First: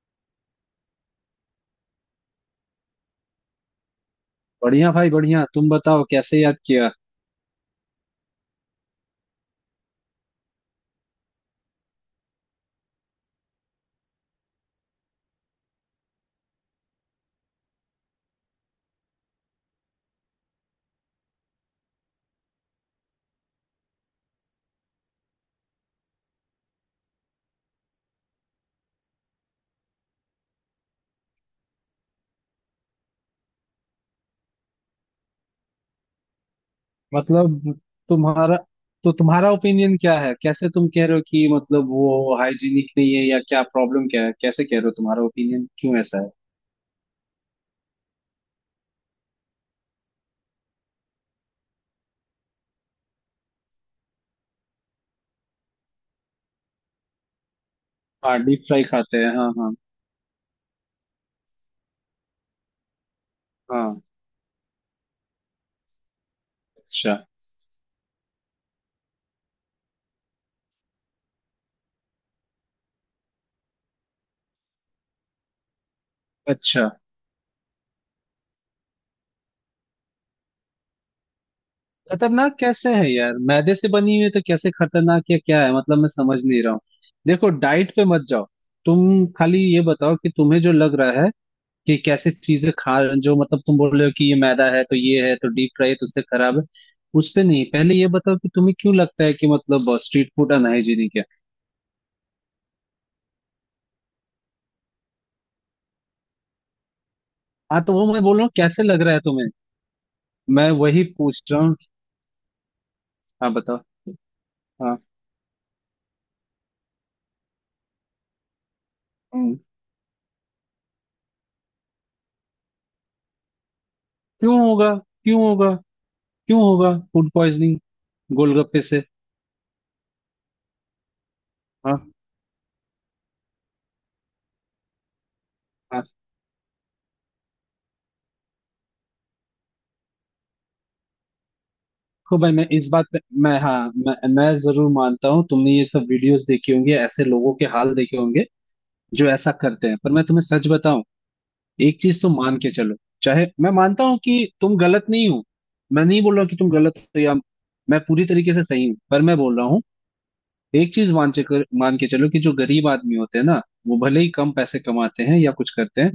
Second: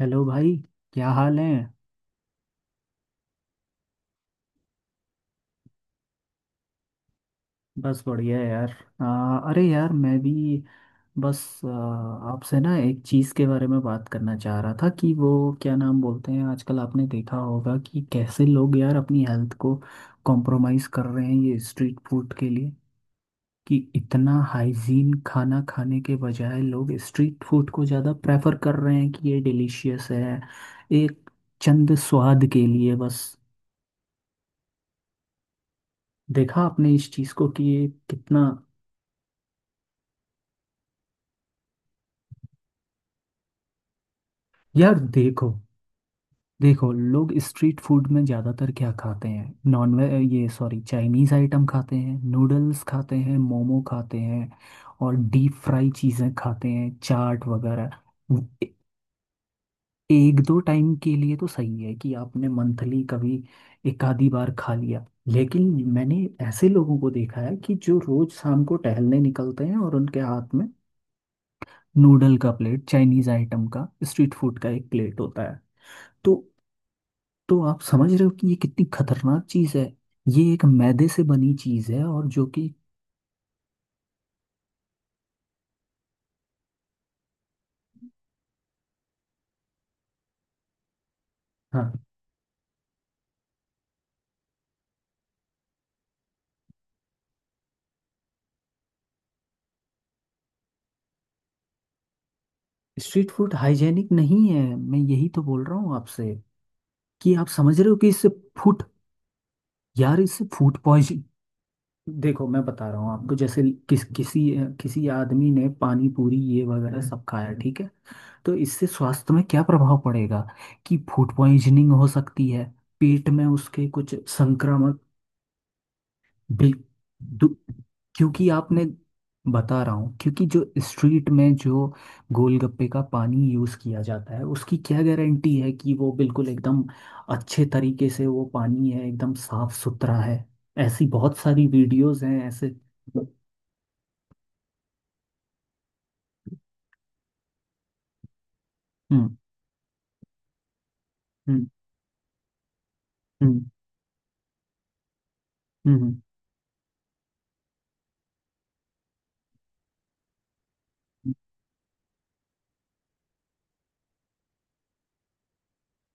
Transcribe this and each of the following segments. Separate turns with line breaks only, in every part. Hello भाई। क्या हाल है।
बढ़िया भाई बढ़िया। तुम बताओ कैसे याद किया?
बस बढ़िया है यार। अरे यार मैं भी बस। आ, आपसे ना एक चीज़ के बारे में बात करना चाह रहा था कि वो क्या नाम बोलते हैं, आजकल आपने देखा होगा कि कैसे लोग यार अपनी हेल्थ को कॉम्प्रोमाइज़ कर रहे हैं ये स्ट्रीट फूड के लिए। कि इतना हाइजीन खाना खाने के बजाय लोग स्ट्रीट फूड को ज़्यादा प्रेफर कर रहे हैं कि ये डिलीशियस है, एक चंद स्वाद के लिए बस। देखा आपने इस चीज़ को कि
मतलब,
ये कितना।
तुम्हारा तो तुम्हारा ओपिनियन क्या है? कैसे तुम कह रहे हो कि मतलब वो हाइजीनिक नहीं है या क्या? प्रॉब्लम क्या है? कैसे कह रहे हो?
यार
तुम्हारा
देखो,
ओपिनियन क्यों ऐसा है?
देखो लोग स्ट्रीट फूड में ज़्यादातर क्या खाते हैं। नॉनवेज, ये सॉरी, चाइनीज़ आइटम खाते हैं, नूडल्स खाते हैं, मोमो खाते हैं और डीप फ्राई चीज़ें खाते हैं, चाट वगैरह।
हाँ, डीप
ए-
फ्राई खाते हैं। हाँ, हाँ,
एक दो टाइम के लिए तो सही है कि आपने मंथली कभी
हाँ।
एक आधी बार खा लिया। लेकिन मैंने ऐसे लोगों को
अच्छा।
देखा है कि जो रोज शाम को टहलने निकलते हैं और उनके हाथ में नूडल का प्लेट, चाइनीज़ आइटम का, स्ट्रीट फूड का एक प्लेट होता है। तो
अच्छा।
तो आप समझ रहे हो कि ये कितनी खतरनाक चीज है। ये एक मैदे से बनी चीज है और जो
खतरनाक
कि,
कैसे है यार? मैदे से बनी हुई है तो कैसे खतरनाक या क्या है? मतलब, मैं समझ नहीं रहा हूँ। देखो, डाइट पे मत जाओ। तुम खाली ये बताओ कि तुम्हें जो लग रहा है
हाँ,
कि कैसे चीजें खा। जो मतलब तुम बोल रहे हो कि ये मैदा है तो ये है, तो डीप फ्राई है तो उससे खराब है, उस पे नहीं। पहले ये बताओ कि तुम्हें क्यों लगता है कि मतलब स्ट्रीट फूड अनहाइजीनिक है।
स्ट्रीट फूड हाइजेनिक नहीं है, मैं यही तो बोल रहा हूँ आपसे कि आप समझ
हाँ,
रहे
तो
हो
वो
कि
मैं
इससे
बोल रहा हूँ,
फूड,
कैसे लग रहा है तुम्हें?
यार इससे
मैं
फूड
वही
पॉइजन।
पूछ रहा हूँ।
देखो मैं बता रहा हूँ आपको,
हाँ,
जैसे
बताओ।
किस किसी
हाँ।
किसी आदमी ने पानी पूरी ये वगैरह सब खाया, ठीक है। तो इससे स्वास्थ्य में
हम्म।
क्या प्रभाव पड़ेगा, कि फूड पॉइजनिंग हो सकती है, पेट में उसके कुछ
क्यों होगा?
संक्रामक।
क्यों होगा? क्यों
बिल
होगा फूड
दु-
पॉइजनिंग?
क्योंकि
गोलगप्पे
आपने,
से?
बता रहा हूँ क्योंकि जो स्ट्रीट में जो
हाँ,
गोलगप्पे का पानी यूज़ किया जाता है उसकी क्या गारंटी है कि
हाँ।
वो बिल्कुल एकदम अच्छे तरीके से, वो पानी है एकदम साफ सुथरा है। ऐसी बहुत सारी वीडियोस
तो
हैं
भाई, मैं
ऐसे।
इस बात पे मैं हाँ मैं जरूर मानता हूँ, तुमने ये सब वीडियोस देखी होंगी, ऐसे लोगों के हाल देखे होंगे जो
हम्म,
ऐसा करते हैं, पर मैं तुम्हें सच बताऊं।
हम्म,
एक चीज तो मान के चलो। चाहे
हम्म,
मैं मानता हूं कि तुम गलत नहीं हो, मैं
हम्म,
नहीं बोल रहा हूं कि तुम गलत हो या मैं पूरी तरीके से सही हूँ। पर मैं बोल रहा हूँ, एक चीज मान के चलो कि जो गरीब आदमी होते हैं ना, वो भले ही कम पैसे कमाते हैं या कुछ करते हैं,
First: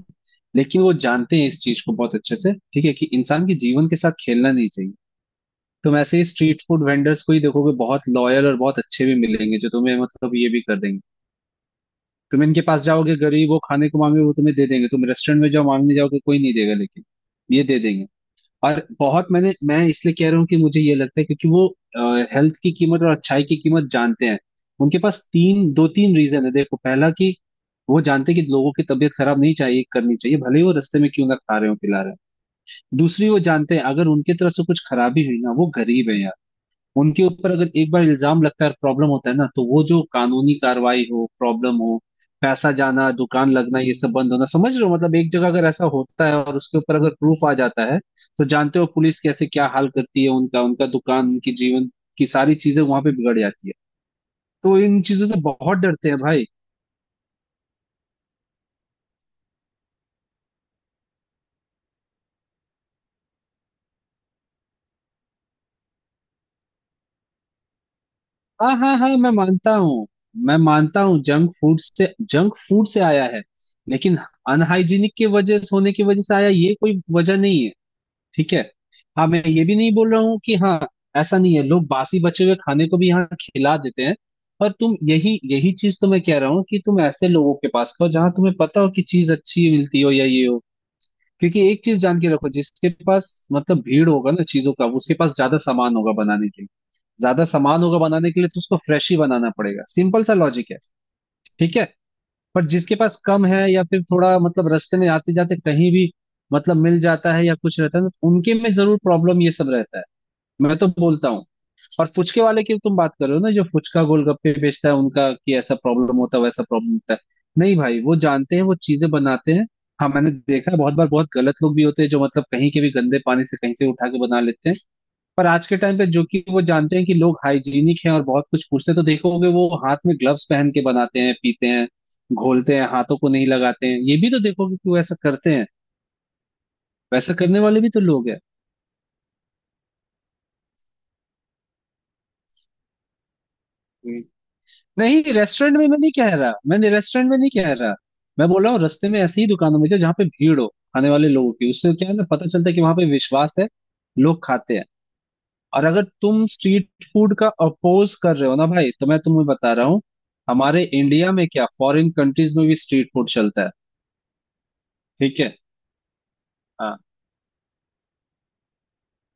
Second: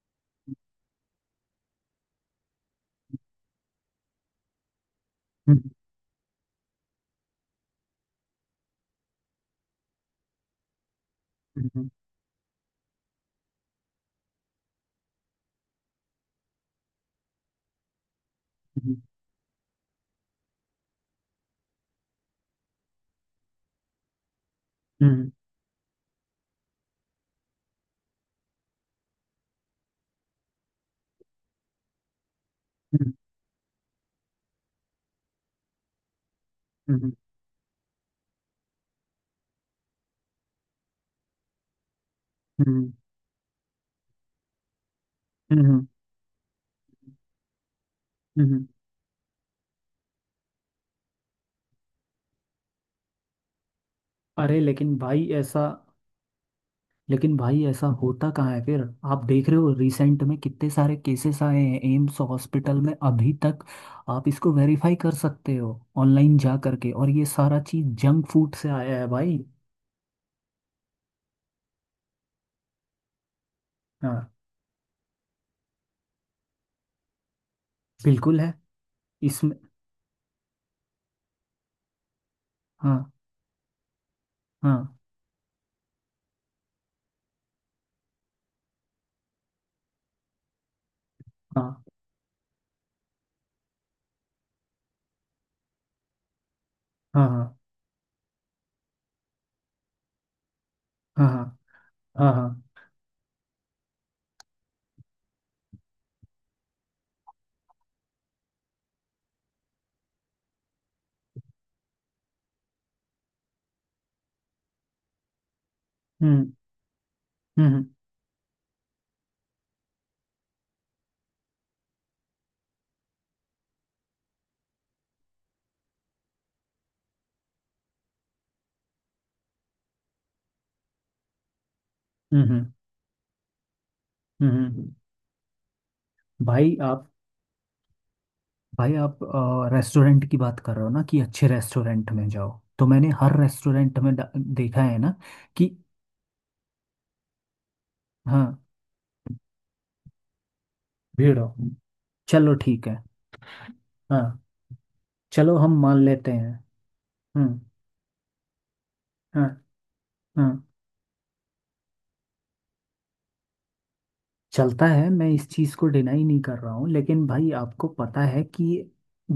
लेकिन वो जानते हैं इस चीज को बहुत अच्छे से। ठीक है कि इंसान के जीवन के साथ खेलना नहीं चाहिए।
हम्म,
तुम ऐसे ही स्ट्रीट फूड वेंडर्स को ही देखोगे, बहुत लॉयल और बहुत अच्छे भी मिलेंगे जो तुम्हें मतलब ये भी कर देंगे।
हम्म,
तुम इनके पास जाओगे, गरीब हो खाने को मांगे, वो तुम्हें दे देंगे। तुम रेस्टोरेंट में जाओ मांगने जाओगे कोई नहीं देगा, लेकिन ये दे देंगे। और
हम्म,
बहुत मैंने मैं इसलिए कह रहा हूँ कि मुझे ये लगता है, क्योंकि वो हेल्थ की कीमत और अच्छाई की कीमत जानते हैं। उनके पास
हम्म,
तीन, दो तीन रीजन है। देखो, पहला कि वो जानते हैं कि लोगों की तबीयत खराब नहीं चाहिए करनी चाहिए, भले ही वो रास्ते में क्यों ना खा रहे हो पिला रहे हो।
हम्म,
दूसरी, वो जानते हैं अगर उनकी तरफ से कुछ खराबी हुई ना, वो गरीब है यार।
हम्म,
उनके ऊपर अगर एक बार इल्जाम लगता है, प्रॉब्लम होता है ना, तो वो जो कानूनी कार्रवाई हो, प्रॉब्लम हो, पैसा जाना, दुकान लगना, ये सब बंद होना, समझ रहे हो? मतलब एक जगह अगर
हम्म,
ऐसा होता है और उसके ऊपर अगर प्रूफ आ जाता है, तो
हम्म, हम्म।
जानते हो पुलिस कैसे क्या हाल करती है उनका उनका दुकान, उनकी जीवन की सारी चीजें वहां पे बिगड़ जाती है।
अरे
तो
लेकिन
इन चीजों
भाई
से
ऐसा,
बहुत डरते हैं भाई।
लेकिन भाई ऐसा होता कहाँ है फिर। आप देख रहे हो रिसेंट में कितने सारे केसेस आए हैं एम्स हॉस्पिटल में अभी तक। आप इसको वेरीफाई कर सकते हो ऑनलाइन जा करके, और ये सारा चीज जंक फूड से
हाँ, हाँ,
आया है
हाँ, मैं
भाई।
मानता हूँ। मैं मानता हूँ, जंक फूड से आया है, लेकिन
हाँ,
अनहाइजीनिक के वजह होने की वजह से आया, ये कोई वजह नहीं है।
बिल्कुल
ठीक
है,
है। हाँ, मैं
इसमें।
ये भी नहीं बोल रहा हूँ कि हाँ, ऐसा नहीं है, लोग बासी बचे हुए खाने को
हाँ,
भी यहाँ खिला देते हैं। पर
हाँ,
तुम, यही यही चीज तो मैं कह रहा हूँ कि तुम ऐसे लोगों के पास खाओ जहाँ तुम्हें पता हो कि चीज अच्छी मिलती हो या ये हो। क्योंकि एक
हाँ,
चीज जान के रखो, जिसके पास मतलब भीड़ होगा ना चीजों का, उसके पास ज्यादा सामान होगा बनाने के लिए।
हाँ, हाँ,
ज्यादा सामान होगा बनाने के लिए तो उसको फ्रेश ही बनाना पड़ेगा, सिंपल सा लॉजिक है।
हाँ, हाँ,
ठीक है।
हाँ, हाँ,
पर जिसके पास कम है या फिर थोड़ा मतलब रास्ते में आते जाते कहीं भी मतलब मिल जाता है या कुछ रहता है, तो उनके में जरूर प्रॉब्लम ये सब रहता है, मैं तो बोलता हूँ। और फुचके वाले की तुम बात कर रहे हो ना, जो फुचका गोलगप्पे बेचता है उनका, कि ऐसा प्रॉब्लम होता है
हम्म,
वैसा प्रॉब्लम होता है?
हम्म,
नहीं
हम्म,
भाई, वो जानते हैं, वो चीजें बनाते हैं। हाँ, मैंने देखा है बहुत बार, बहुत गलत लोग भी होते हैं जो मतलब कहीं के भी गंदे पानी से कहीं से उठा के बना लेते हैं। पर आज के टाइम पे जो कि वो जानते हैं कि लोग हाइजीनिक हैं और बहुत कुछ पूछते हैं, तो देखोगे वो हाथ में ग्लव्स पहन के बनाते हैं, पीते हैं,
हम्म,
घोलते हैं, हाथों को नहीं लगाते हैं। ये भी तो
हम्म,
देखोगे कि
हम्म।
वो ऐसा करते हैं।
भाई आप
वैसा करने वाले भी तो लोग हैं।
भाई आप रेस्टोरेंट की बात कर रहे हो ना कि अच्छे रेस्टोरेंट में जाओ, तो मैंने हर रेस्टोरेंट में
हम्म।
देखा है ना।
नहीं,
कि
रेस्टोरेंट में मैं नहीं कह रहा, मैंने रेस्टोरेंट में नहीं कह रहा।
हाँ,
मैं बोल रहा हूँ रास्ते में ऐसी ही दुकानों में जाओ जहाँ पे भीड़ हो खाने वाले
भीड़
लोगों
हो,
की, उससे क्या है ना, पता
चलो
चलता है कि
ठीक
वहां
है।
पे विश्वास है,
हाँ,
लोग खाते हैं।
चलो हम
और
मान
अगर
लेते
तुम
हैं।
स्ट्रीट फूड का
हम्म।
अपोज कर रहे हो ना भाई, तो मैं तुम्हें
हाँ,
बता रहा हूँ,
हाँ।
हमारे इंडिया में क्या, फॉरेन कंट्रीज में भी स्ट्रीट फूड चलता है।
चलता है, मैं
ठीक
इस
है।
चीज़ को डिनाई नहीं कर रहा हूँ,
हाँ।
लेकिन भाई आपको पता है कि,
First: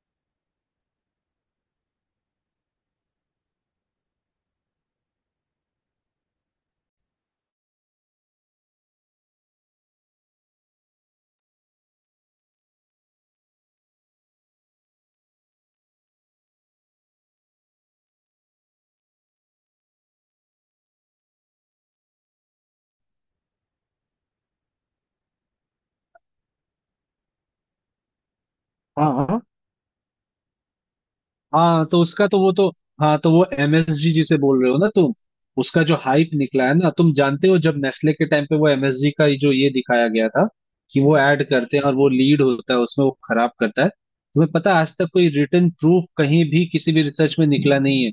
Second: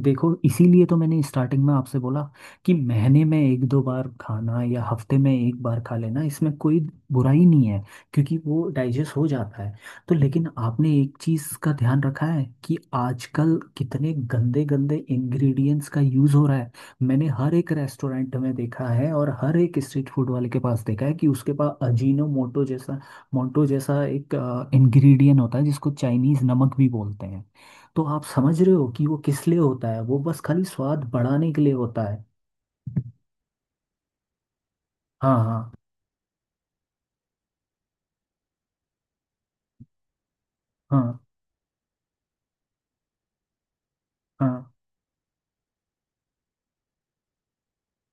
देखो इसीलिए तो मैंने स्टार्टिंग में आपसे बोला कि महीने में एक दो बार खाना या हफ्ते में एक बार खा लेना, इसमें कोई बुराई नहीं है, क्योंकि वो डाइजेस्ट हो जाता है। तो लेकिन आपने एक चीज़ का ध्यान रखा है कि आजकल कितने गंदे गंदे इंग्रेडिएंट्स का यूज़ हो रहा है। मैंने हर एक रेस्टोरेंट में देखा है और हर एक स्ट्रीट फूड वाले के पास देखा है कि उसके पास अजीनो मोटो जैसा, मोंटो जैसा एक इंग्रेडिएंट होता है जिसको चाइनीज नमक भी बोलते हैं। तो आप समझ रहे हो कि
हाँ,
वो
हाँ,
किस लिए होता है, वो बस खाली स्वाद बढ़ाने के लिए
हाँ। तो
होता है।
उसका तो वो तो हाँ, तो वो एमएसजी जिसे बोल रहे हो ना तुम,
हाँ, हाँ,
उसका जो हाइप निकला है ना, तुम जानते हो जब नेस्ले के टाइम पे वो एमएसजी का ये जो ये दिखाया गया था कि वो
हाँ,
ऐड करते हैं और वो लीड होता है उसमें, वो खराब करता है, तुम्हें
हाँ,
पता है आज तक कोई रिटन प्रूफ कहीं भी किसी भी रिसर्च में निकला नहीं है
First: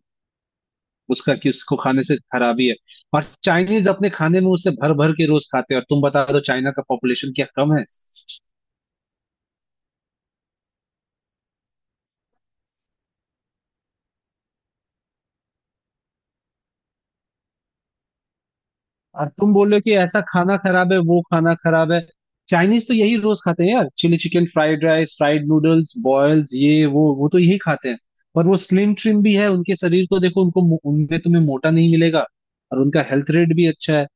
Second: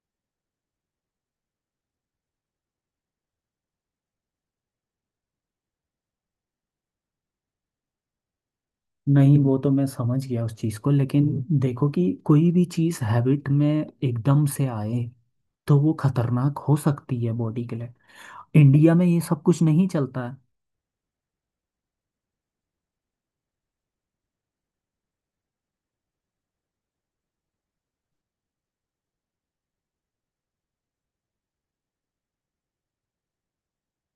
उसका, कि उसको खाने से खराबी है? और चाइनीज अपने खाने में उसे भर भर के रोज खाते हैं, और तुम बता दो चाइना का पॉपुलेशन क्या कम है?
नहीं, वो तो मैं समझ गया उस चीज़ को, लेकिन देखो कि कोई भी चीज़ हैबिट में एकदम से आए तो वो खतरनाक हो सकती है बॉडी के लिए। इंडिया में ये
और
सब
तुम
कुछ
बोल रहे हो
नहीं
कि ऐसा
चलता।
खाना खराब है, वो खाना खराब है। चाइनीज तो यही रोज खाते हैं यार, chilli chicken, fried rice, fried noodles, boils, ये वो तो यही खाते हैं। पर वो स्लिम ट्रिम भी है, उनके शरीर को देखो, उनको उनमें तुम्हें मोटा नहीं मिलेगा। और उनका हेल्थ रेट भी अच्छा है।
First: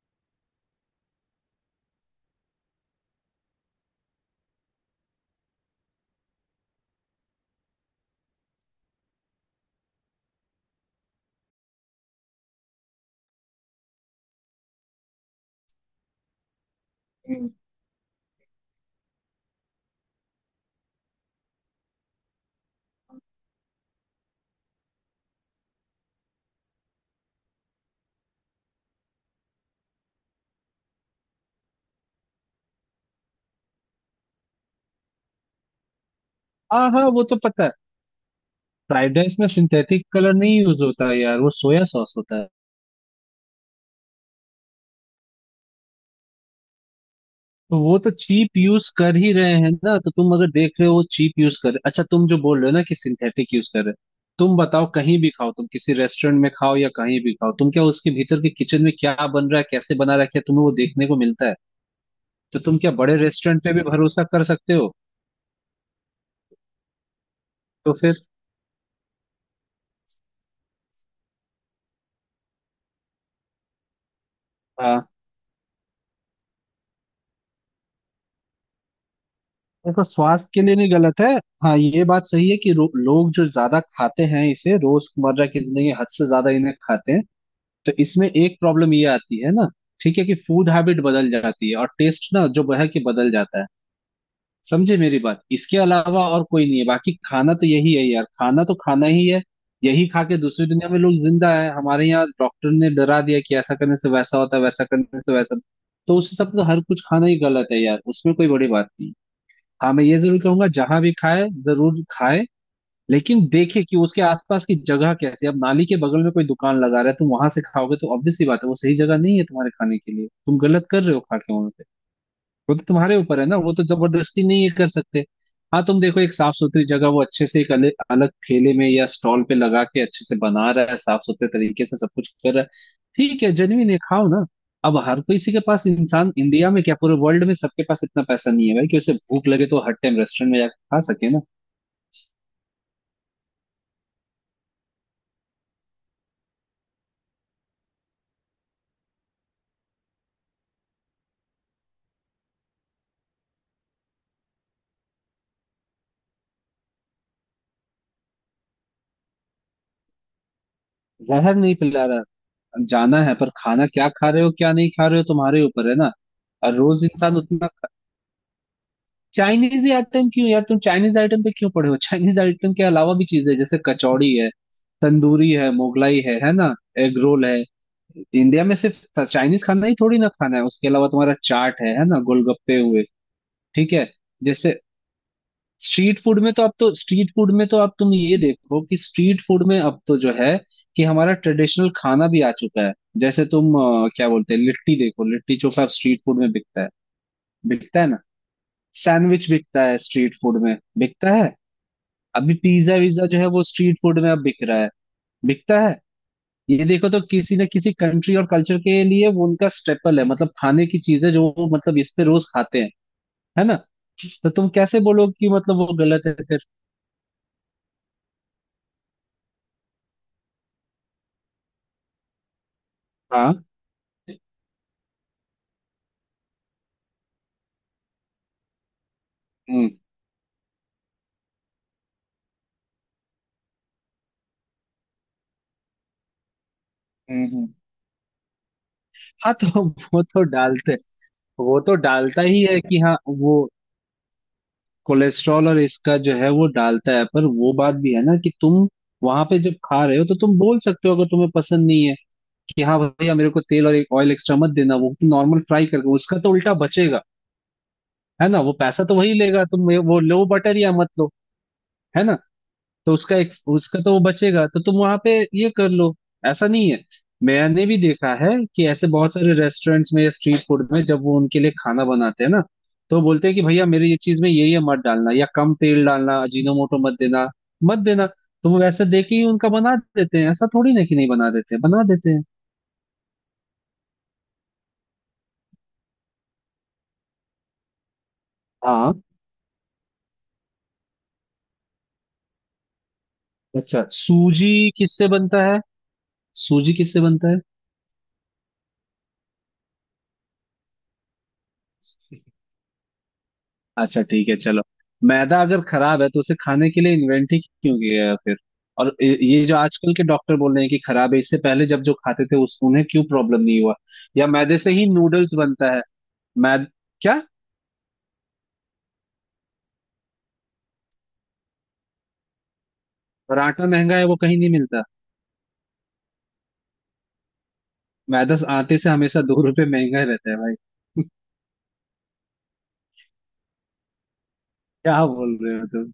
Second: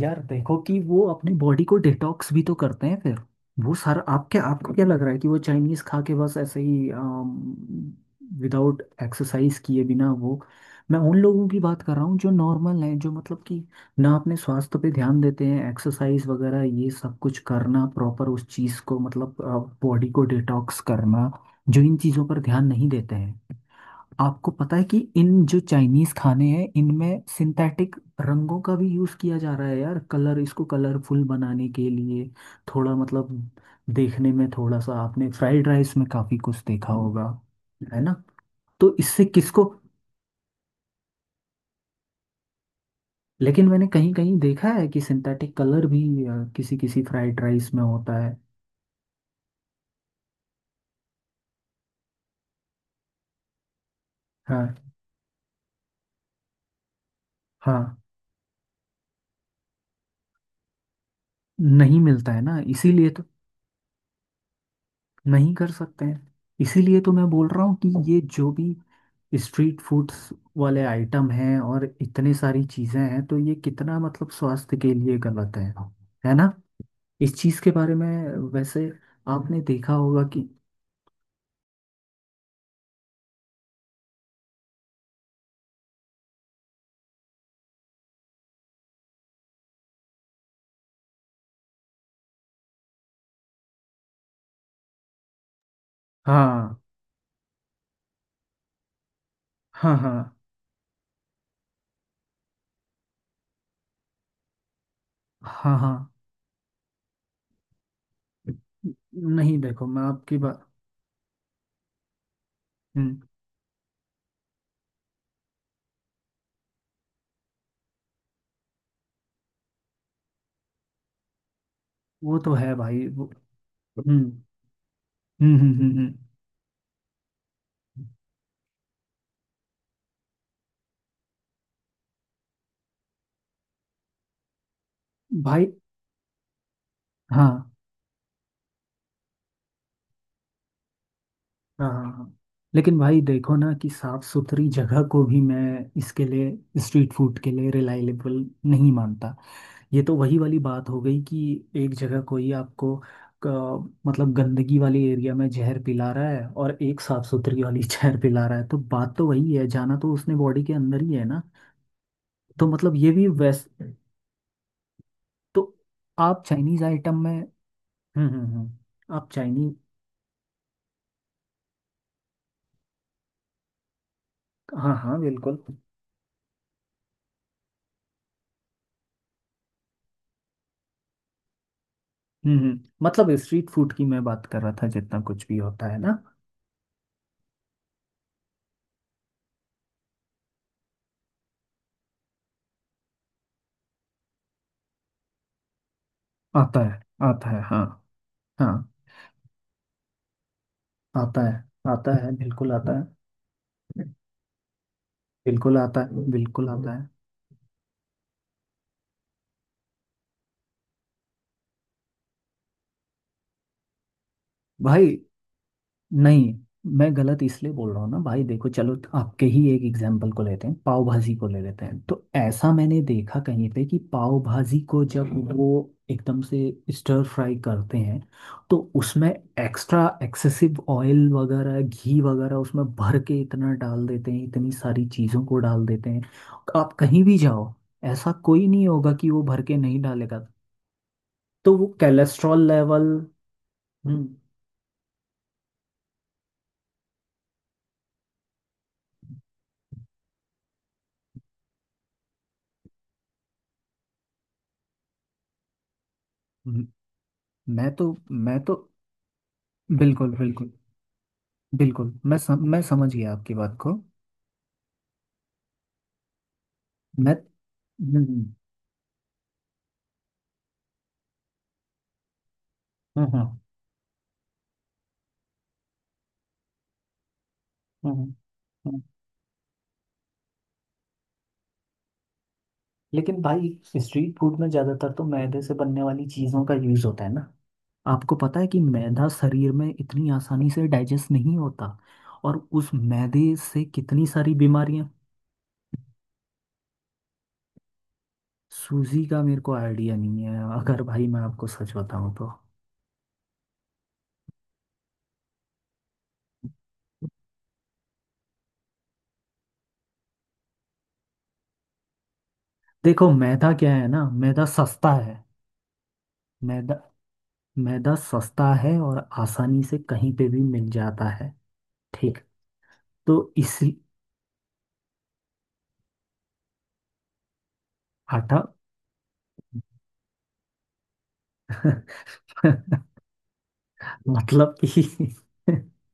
यार देखो कि वो अपने बॉडी को डिटॉक्स भी तो करते हैं फिर, वो सारा। आप क्या, आपको क्या लग रहा है कि वो चाइनीज खा के बस ऐसे ही विदाउट एक्सरसाइज किए बिना वो। मैं उन लोगों की बात कर रहा हूँ जो नॉर्मल हैं, जो मतलब कि ना अपने स्वास्थ्य पे ध्यान देते हैं, एक्सरसाइज वगैरह ये सब कुछ करना, प्रॉपर उस चीज़ को मतलब बॉडी को डिटॉक्स करना, जो इन चीज़ों पर ध्यान नहीं देते हैं। आपको पता है कि इन जो चाइनीज खाने हैं इनमें सिंथेटिक रंगों का भी यूज किया जा रहा है यार, कलर, इसको कलरफुल बनाने के लिए, थोड़ा मतलब देखने में थोड़ा सा, आपने फ्राइड राइस में काफी कुछ
हाँ,
देखा
हाँ, वो
होगा,
तो पता है।
है ना। तो
फ्राइड
इससे
राइस में
किसको।
सिंथेटिक कलर नहीं यूज होता है यार, वो सोया सॉस होता है।
लेकिन मैंने कहीं कहीं देखा है कि सिंथेटिक कलर भी किसी किसी फ्राइड राइस
तो
में
वो तो
होता है।
चीप यूज कर ही रहे हैं ना, तो तुम अगर देख रहे हो वो चीप यूज कर रहे। अच्छा, तुम जो बोल रहे हो ना कि सिंथेटिक यूज कर रहे हो, तुम बताओ,
हाँ,
कहीं भी खाओ तुम, किसी रेस्टोरेंट में खाओ या कहीं भी खाओ, तुम क्या
हाँ।
उसके भीतर के किचन में क्या बन रहा है कैसे बना रहा है, क्या तुम्हें वो देखने को मिलता है?
नहीं मिलता है ना,
तो तुम क्या
इसीलिए
बड़े
तो।
रेस्टोरेंट पे भी भरोसा कर सकते हो?
नहीं कर सकते हैं। इसीलिए तो मैं बोल रहा हूँ कि
तो
ये
फिर?
जो भी स्ट्रीट फूड्स वाले आइटम हैं और इतने सारी चीज़ें हैं, तो ये कितना मतलब स्वास्थ्य के
हाँ,
लिए गलत है ना, इस चीज़ के बारे में। वैसे आपने देखा
देखो,
होगा कि,
स्वास्थ्य के लिए नहीं गलत है। हाँ, ये बात सही है कि लोग जो ज्यादा खाते हैं इसे, रोजमर्रा की जिंदगी में हद से ज्यादा इन्हें खाते हैं, तो इसमें एक प्रॉब्लम ये आती है ना। ठीक है, कि फूड हैबिट बदल जाती है और टेस्ट ना जो है कि बदल जाता है। समझे मेरी बात? इसके अलावा और कोई
हाँ,
नहीं है, बाकी खाना तो यही है यार, खाना तो खाना ही है।
हाँ,
यही
हाँ,
खा के दूसरी दुनिया में लोग जिंदा है, हमारे यहाँ डॉक्टर ने डरा दिया कि ऐसा करने से वैसा होता है, वैसा करने से वैसा।
हाँ, हाँ,
तो उस हिसाब से तो हर कुछ खाना ही गलत है यार, उसमें कोई बड़ी बात नहीं।
नहीं देखो
हाँ,
मैं
मैं ये
आपकी
जरूर
बात।
कहूंगा, जहां भी खाए जरूर खाए,
हम्म।
लेकिन देखे कि उसके आसपास की जगह कैसी है। अब नाली के बगल में कोई दुकान लगा रहा है, तुम वहां से खाओगे तो ऑब्वियस सी बात है वो सही जगह नहीं है तुम्हारे खाने के लिए, तुम गलत कर रहे हो खा के वहां पे।
वो तो है
वो तो
भाई
तुम्हारे
वो।
ऊपर है ना, वो तो
हम्म,
जबरदस्ती नहीं ये कर सकते।
हम्म, हम्म,
हाँ, तुम देखो एक साफ सुथरी जगह, वो अच्छे से एक अलग अलग ठेले में या स्टॉल पे लगा के अच्छे से बना रहा है, साफ सुथरे तरीके से सब कुछ कर रहा है, ठीक है, जेन्युइन है, खाओ ना। अब हर किसी के
भाई,
पास, इंसान इंडिया में क्या पूरे वर्ल्ड में,
हाँ,
सबके पास इतना पैसा नहीं है भाई कि उसे भूख लगे तो हर टाइम रेस्टोरेंट में जाकर खा सके ना।
हाँ, हाँ, हाँ। लेकिन भाई देखो ना कि साफ सुथरी जगह को भी मैं इसके लिए स्ट्रीट फूड के लिए रिलायबल नहीं मानता। ये तो वही वाली बात हो गई कि एक जगह कोई आपको, मतलब गंदगी वाली एरिया में जहर पिला रहा है और एक साफ सुथरी वाली जहर पिला रहा है, तो बात तो वही है, जाना तो उसने बॉडी के अंदर ही है ना।
जहर नहीं पिला रहा,
तो मतलब ये
जाना
भी
है पर
वैस
खाना क्या खा रहे हो क्या नहीं खा रहे हो,
तो
तुम्हारे ऊपर है ना।
आप
और
चाइनीज
रोज
आइटम में।
इंसान
हम्म,
उतना
हम्म, हम्म। आप
चाइनीज
चाइनीज।
ही आइटम क्यों यार, तुम चाइनीज आइटम पे क्यों पड़े हो? चाइनीज आइटम के अलावा भी चीजें हैं, जैसे कचौड़ी है,
हाँ, हाँ,
तंदूरी
बिल्कुल।
है, मोगलाई है ना, एग रोल है। इंडिया में सिर्फ चाइनीज खाना ही थोड़ी ना खाना है, उसके अलावा तुम्हारा चाट है ना,
हम्म, हम्म।
गोलगप्पे हुए।
मतलब स्ट्रीट फूड
ठीक
की
है।
मैं बात कर रहा
जैसे,
था, जितना कुछ भी होता है ना।
स्ट्रीट फूड में तो अब तुम ये देखो कि स्ट्रीट फूड में अब तो जो है कि हमारा ट्रेडिशनल खाना भी आ चुका है। जैसे तुम, क्या बोलते हैं, लिट्टी, देखो, लिट्टी चोखा अब स्ट्रीट फूड में
आता
बिकता है।
है। आता है, हाँ,
बिकता है ना?
हाँ।
सैंडविच बिकता है, स्ट्रीट फूड में बिकता
आता है।
है।
आता है,
अभी
बिल्कुल
पिज्जा
आता है।
विज्जा जो है वो स्ट्रीट फूड में अब बिक रहा है।
बिल्कुल
बिकता है।
आता है। बिल्कुल
ये
आता है।
देखो तो किसी न किसी कंट्री और कल्चर के लिए वो उनका स्टेपल है, मतलब खाने की चीजें जो वो मतलब इस पे रोज खाते हैं। है ना? तो तुम कैसे
भाई
बोलो कि मतलब वो गलत है
नहीं,
फिर।
मैं गलत इसलिए बोल रहा हूँ ना भाई, देखो चलो आपके ही एक एग्जाम्पल को लेते हैं, पाव भाजी को ले लेते हैं, तो ऐसा मैंने देखा
हाँ।
कहीं पे कि पाव भाजी को जब वो एकदम से स्टर फ्राई करते हैं, तो उसमें
हम्म
एक्स्ट्रा एक्सेसिव ऑयल वगैरह घी वगैरह उसमें भर के इतना डाल देते हैं, इतनी सारी चीज़ों को डाल देते हैं। आप कहीं भी
हम्म हम्म।
जाओ, ऐसा कोई नहीं होगा कि वो
हाँ
भर
तो
के नहीं
वो तो
डालेगा।
डालते
तो
वो
वो
तो डालता ही
कैलेस्ट्रॉल
है कि
लेवल।
हाँ वो
हम्म।
कोलेस्ट्रॉल और इसका जो है वो डालता है, पर वो बात भी है ना कि तुम वहां पे जब खा रहे हो तो तुम बोल सकते हो अगर तुम्हें पसंद नहीं है कि हाँ भैया मेरे को तेल और एक ऑयल एक्स्ट्रा मत देना, वो नॉर्मल फ्राई करके उसका तो उल्टा
म-
बचेगा।
मैं तो
है
मैं
ना? वो
तो
पैसा तो वही लेगा। तुम वो
बिल्कुल,
लो
बिल्कुल,
बटर या मत लो।
बिल्कुल,
है ना?
मैं
तो
समझ गया आपकी बात को।
उसका तो वो बचेगा, तो तुम वहां पे ये कर लो। ऐसा नहीं है।
मैं।
मैंने भी देखा
हम्म,
है कि ऐसे बहुत सारे रेस्टोरेंट्स में या स्ट्रीट फूड में जब वो उनके लिए खाना बनाते हैं ना तो
हम्म, हम्म,
बोलते हैं कि भैया मेरे ये चीज में ये मत डालना या कम तेल डालना, अजीनोमोटो मत देना मत देना।
हम्म।
तो वो
हम्म।
वैसे दे के ही उनका बना देते हैं, ऐसा थोड़ी ना कि नहीं बना देते हैं, बना देते हैं।
लेकिन भाई स्ट्रीट फूड में ज़्यादातर तो मैदे से बनने वाली चीज़ों का यूज़ होता है ना। आपको पता है कि
हाँ।
मैदा शरीर में इतनी आसानी से डाइजेस्ट नहीं होता। और उस मैदे से
अच्छा,
कितनी सारी
सूजी
बीमारियां।
किससे बनता है? सूजी किससे बनता
सूजी का मेरे को आइडिया नहीं है, अगर भाई मैं आपको सच बताऊं
है?
तो।
अच्छा ठीक है चलो। मैदा अगर खराब है तो उसे खाने के लिए इन्वेंट ही क्यों किया गया फिर? और ये जो आजकल के डॉक्टर बोल रहे हैं कि खराब है, इससे पहले जब जो खाते थे उस उन्हें क्यों
देखो
प्रॉब्लम
मैदा
नहीं
क्या
हुआ?
है ना,
या
मैदा
मैदे से ही
सस्ता है।
नूडल्स बनता है। मैद
मैदा
क्या?
मैदा सस्ता है और आसानी से कहीं पे भी मिल जाता है, ठीक। तो
और आटा
इसी,
महंगा है वो कहीं नहीं मिलता। मैदा
आटा।
आटे से हमेशा 2 रुपए महंगा ही रहता है भाई।
मतलब कि,
क्या बोल रहे हो तुम?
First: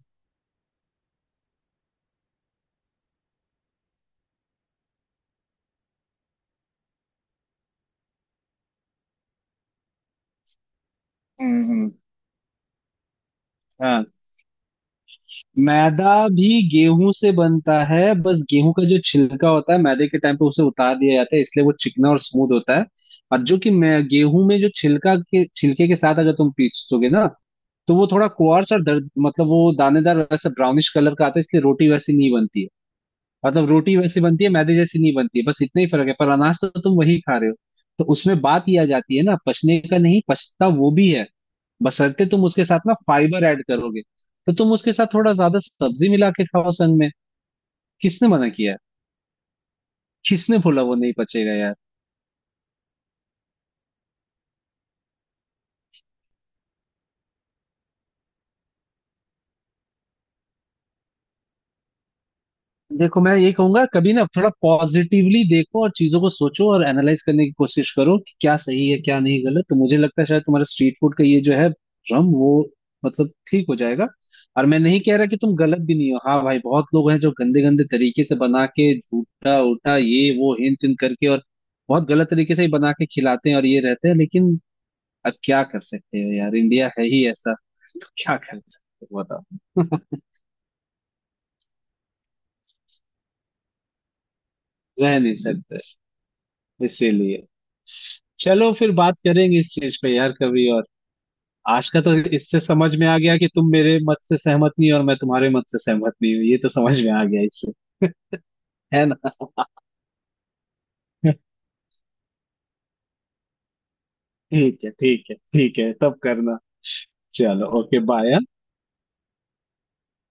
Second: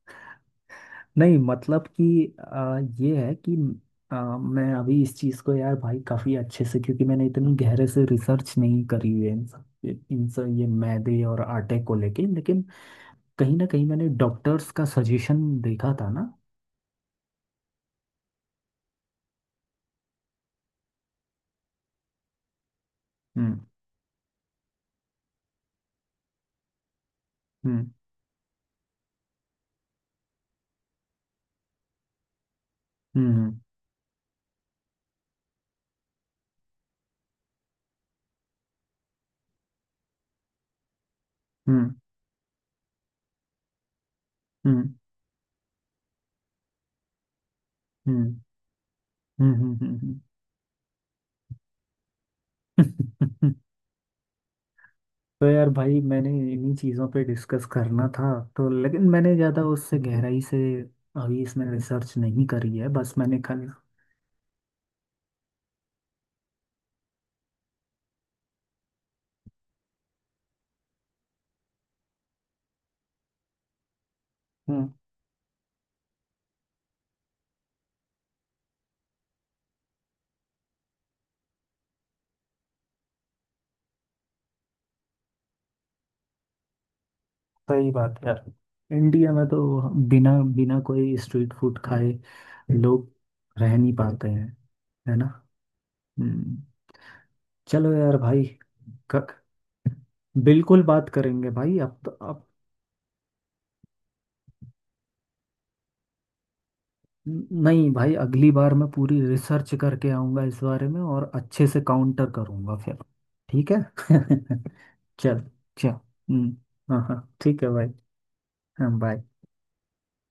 नहीं मतलब कि, ये है कि, मैं अभी इस चीज़ को यार भाई काफ़ी अच्छे से, क्योंकि मैंने इतनी गहरे से रिसर्च नहीं करी हुई है इन सब ये मैदे और
हम्म
आटे
हम्म।
को लेके, लेकिन कहीं ना कहीं
हाँ।
मैंने डॉक्टर्स का सजेशन देखा था
मैदा
ना।
भी गेहूं से बनता है, बस गेहूं का जो छिलका होता है मैदे के टाइम पे उसे उतार दिया जाता है, इसलिए वो चिकना और स्मूथ होता है। और जो
हम्म,
कि मैं गेहूं में जो छिलका के छिलके के साथ अगर तुम पीसोगे ना,
हम्म,
तो वो थोड़ा कुआर्स और दर्द मतलब वो दानेदार वैसा ब्राउनिश कलर का आता है, इसलिए रोटी वैसी नहीं बनती है।
हम्म,
मतलब रोटी वैसी बनती है, मैदे जैसी नहीं बनती है, बस इतना ही फर्क है, पर अनाज तो तुम वही खा रहे हो। तो उसमें बात यह आ जाती है ना पचने का, नहीं पचता वो भी है,
हम्म,
बशर्ते तुम उसके साथ ना फाइबर ऐड करोगे। तो तुम
हम्म,
उसके साथ थोड़ा ज्यादा सब्जी मिला के खाओ संग में। किसने
हम्म,
मना किया है?
हम्म, हम्म,
किसने बोला वो नहीं पचेगा यार?
हम्म, तो यार भाई मैंने इन्हीं चीज़ों पे डिस्कस करना था। तो लेकिन मैंने ज़्यादा उससे गहराई से अभी इसमें रिसर्च नहीं करी है, बस
देखो मैं
मैंने
ये
खाली।
कहूंगा कभी ना, थोड़ा पॉजिटिवली देखो और चीजों को सोचो और एनालाइज करने की कोशिश करो कि क्या सही है क्या नहीं गलत, तो मुझे लगता है शायद तुम्हारा स्ट्रीट फूड का ये जो है भ्रम वो मतलब ठीक हो जाएगा। और मैं
हम्म।
नहीं कह रहा कि तुम गलत भी नहीं हो। हाँ भाई बहुत लोग हैं जो गंदे गंदे तरीके से बना के झूठा उठा ये वो हिन तिन करके और बहुत गलत तरीके से ही बना के खिलाते हैं और ये रहते हैं, लेकिन अब क्या कर सकते हो यार, इंडिया है ही ऐसा।
सही
तो
बात है
क्या
यार।
कर सकते हो
इंडिया में
बताओ?
तो बिना बिना कोई स्ट्रीट फूड खाए लोग रह नहीं पाते हैं। है
रह
ना।
नहीं सकते।
हम्म।
इसीलिए
चलो यार भाई।
चलो फिर बात
क,
करेंगे इस चीज पे यार कभी
बिल्कुल
और।
बात करेंगे भाई,
आज
अब
का
तो,
तो
अब।
इससे समझ में आ गया कि तुम मेरे मत से सहमत नहीं हो और मैं तुम्हारे मत से सहमत नहीं हूँ, ये तो समझ में आ गया इससे।
नहीं भाई, अगली बार मैं
है
पूरी
ना?
रिसर्च करके आऊँगा इस बारे में और अच्छे से काउंटर करूँगा फिर। ठीक है।
ठीक है ठीक है
चल,
ठीक
चल।
है तब
हम्म।
करना।
हाँ, हाँ, ठीक
चलो
है भाई।
Okay bye.
हाँ, बाय।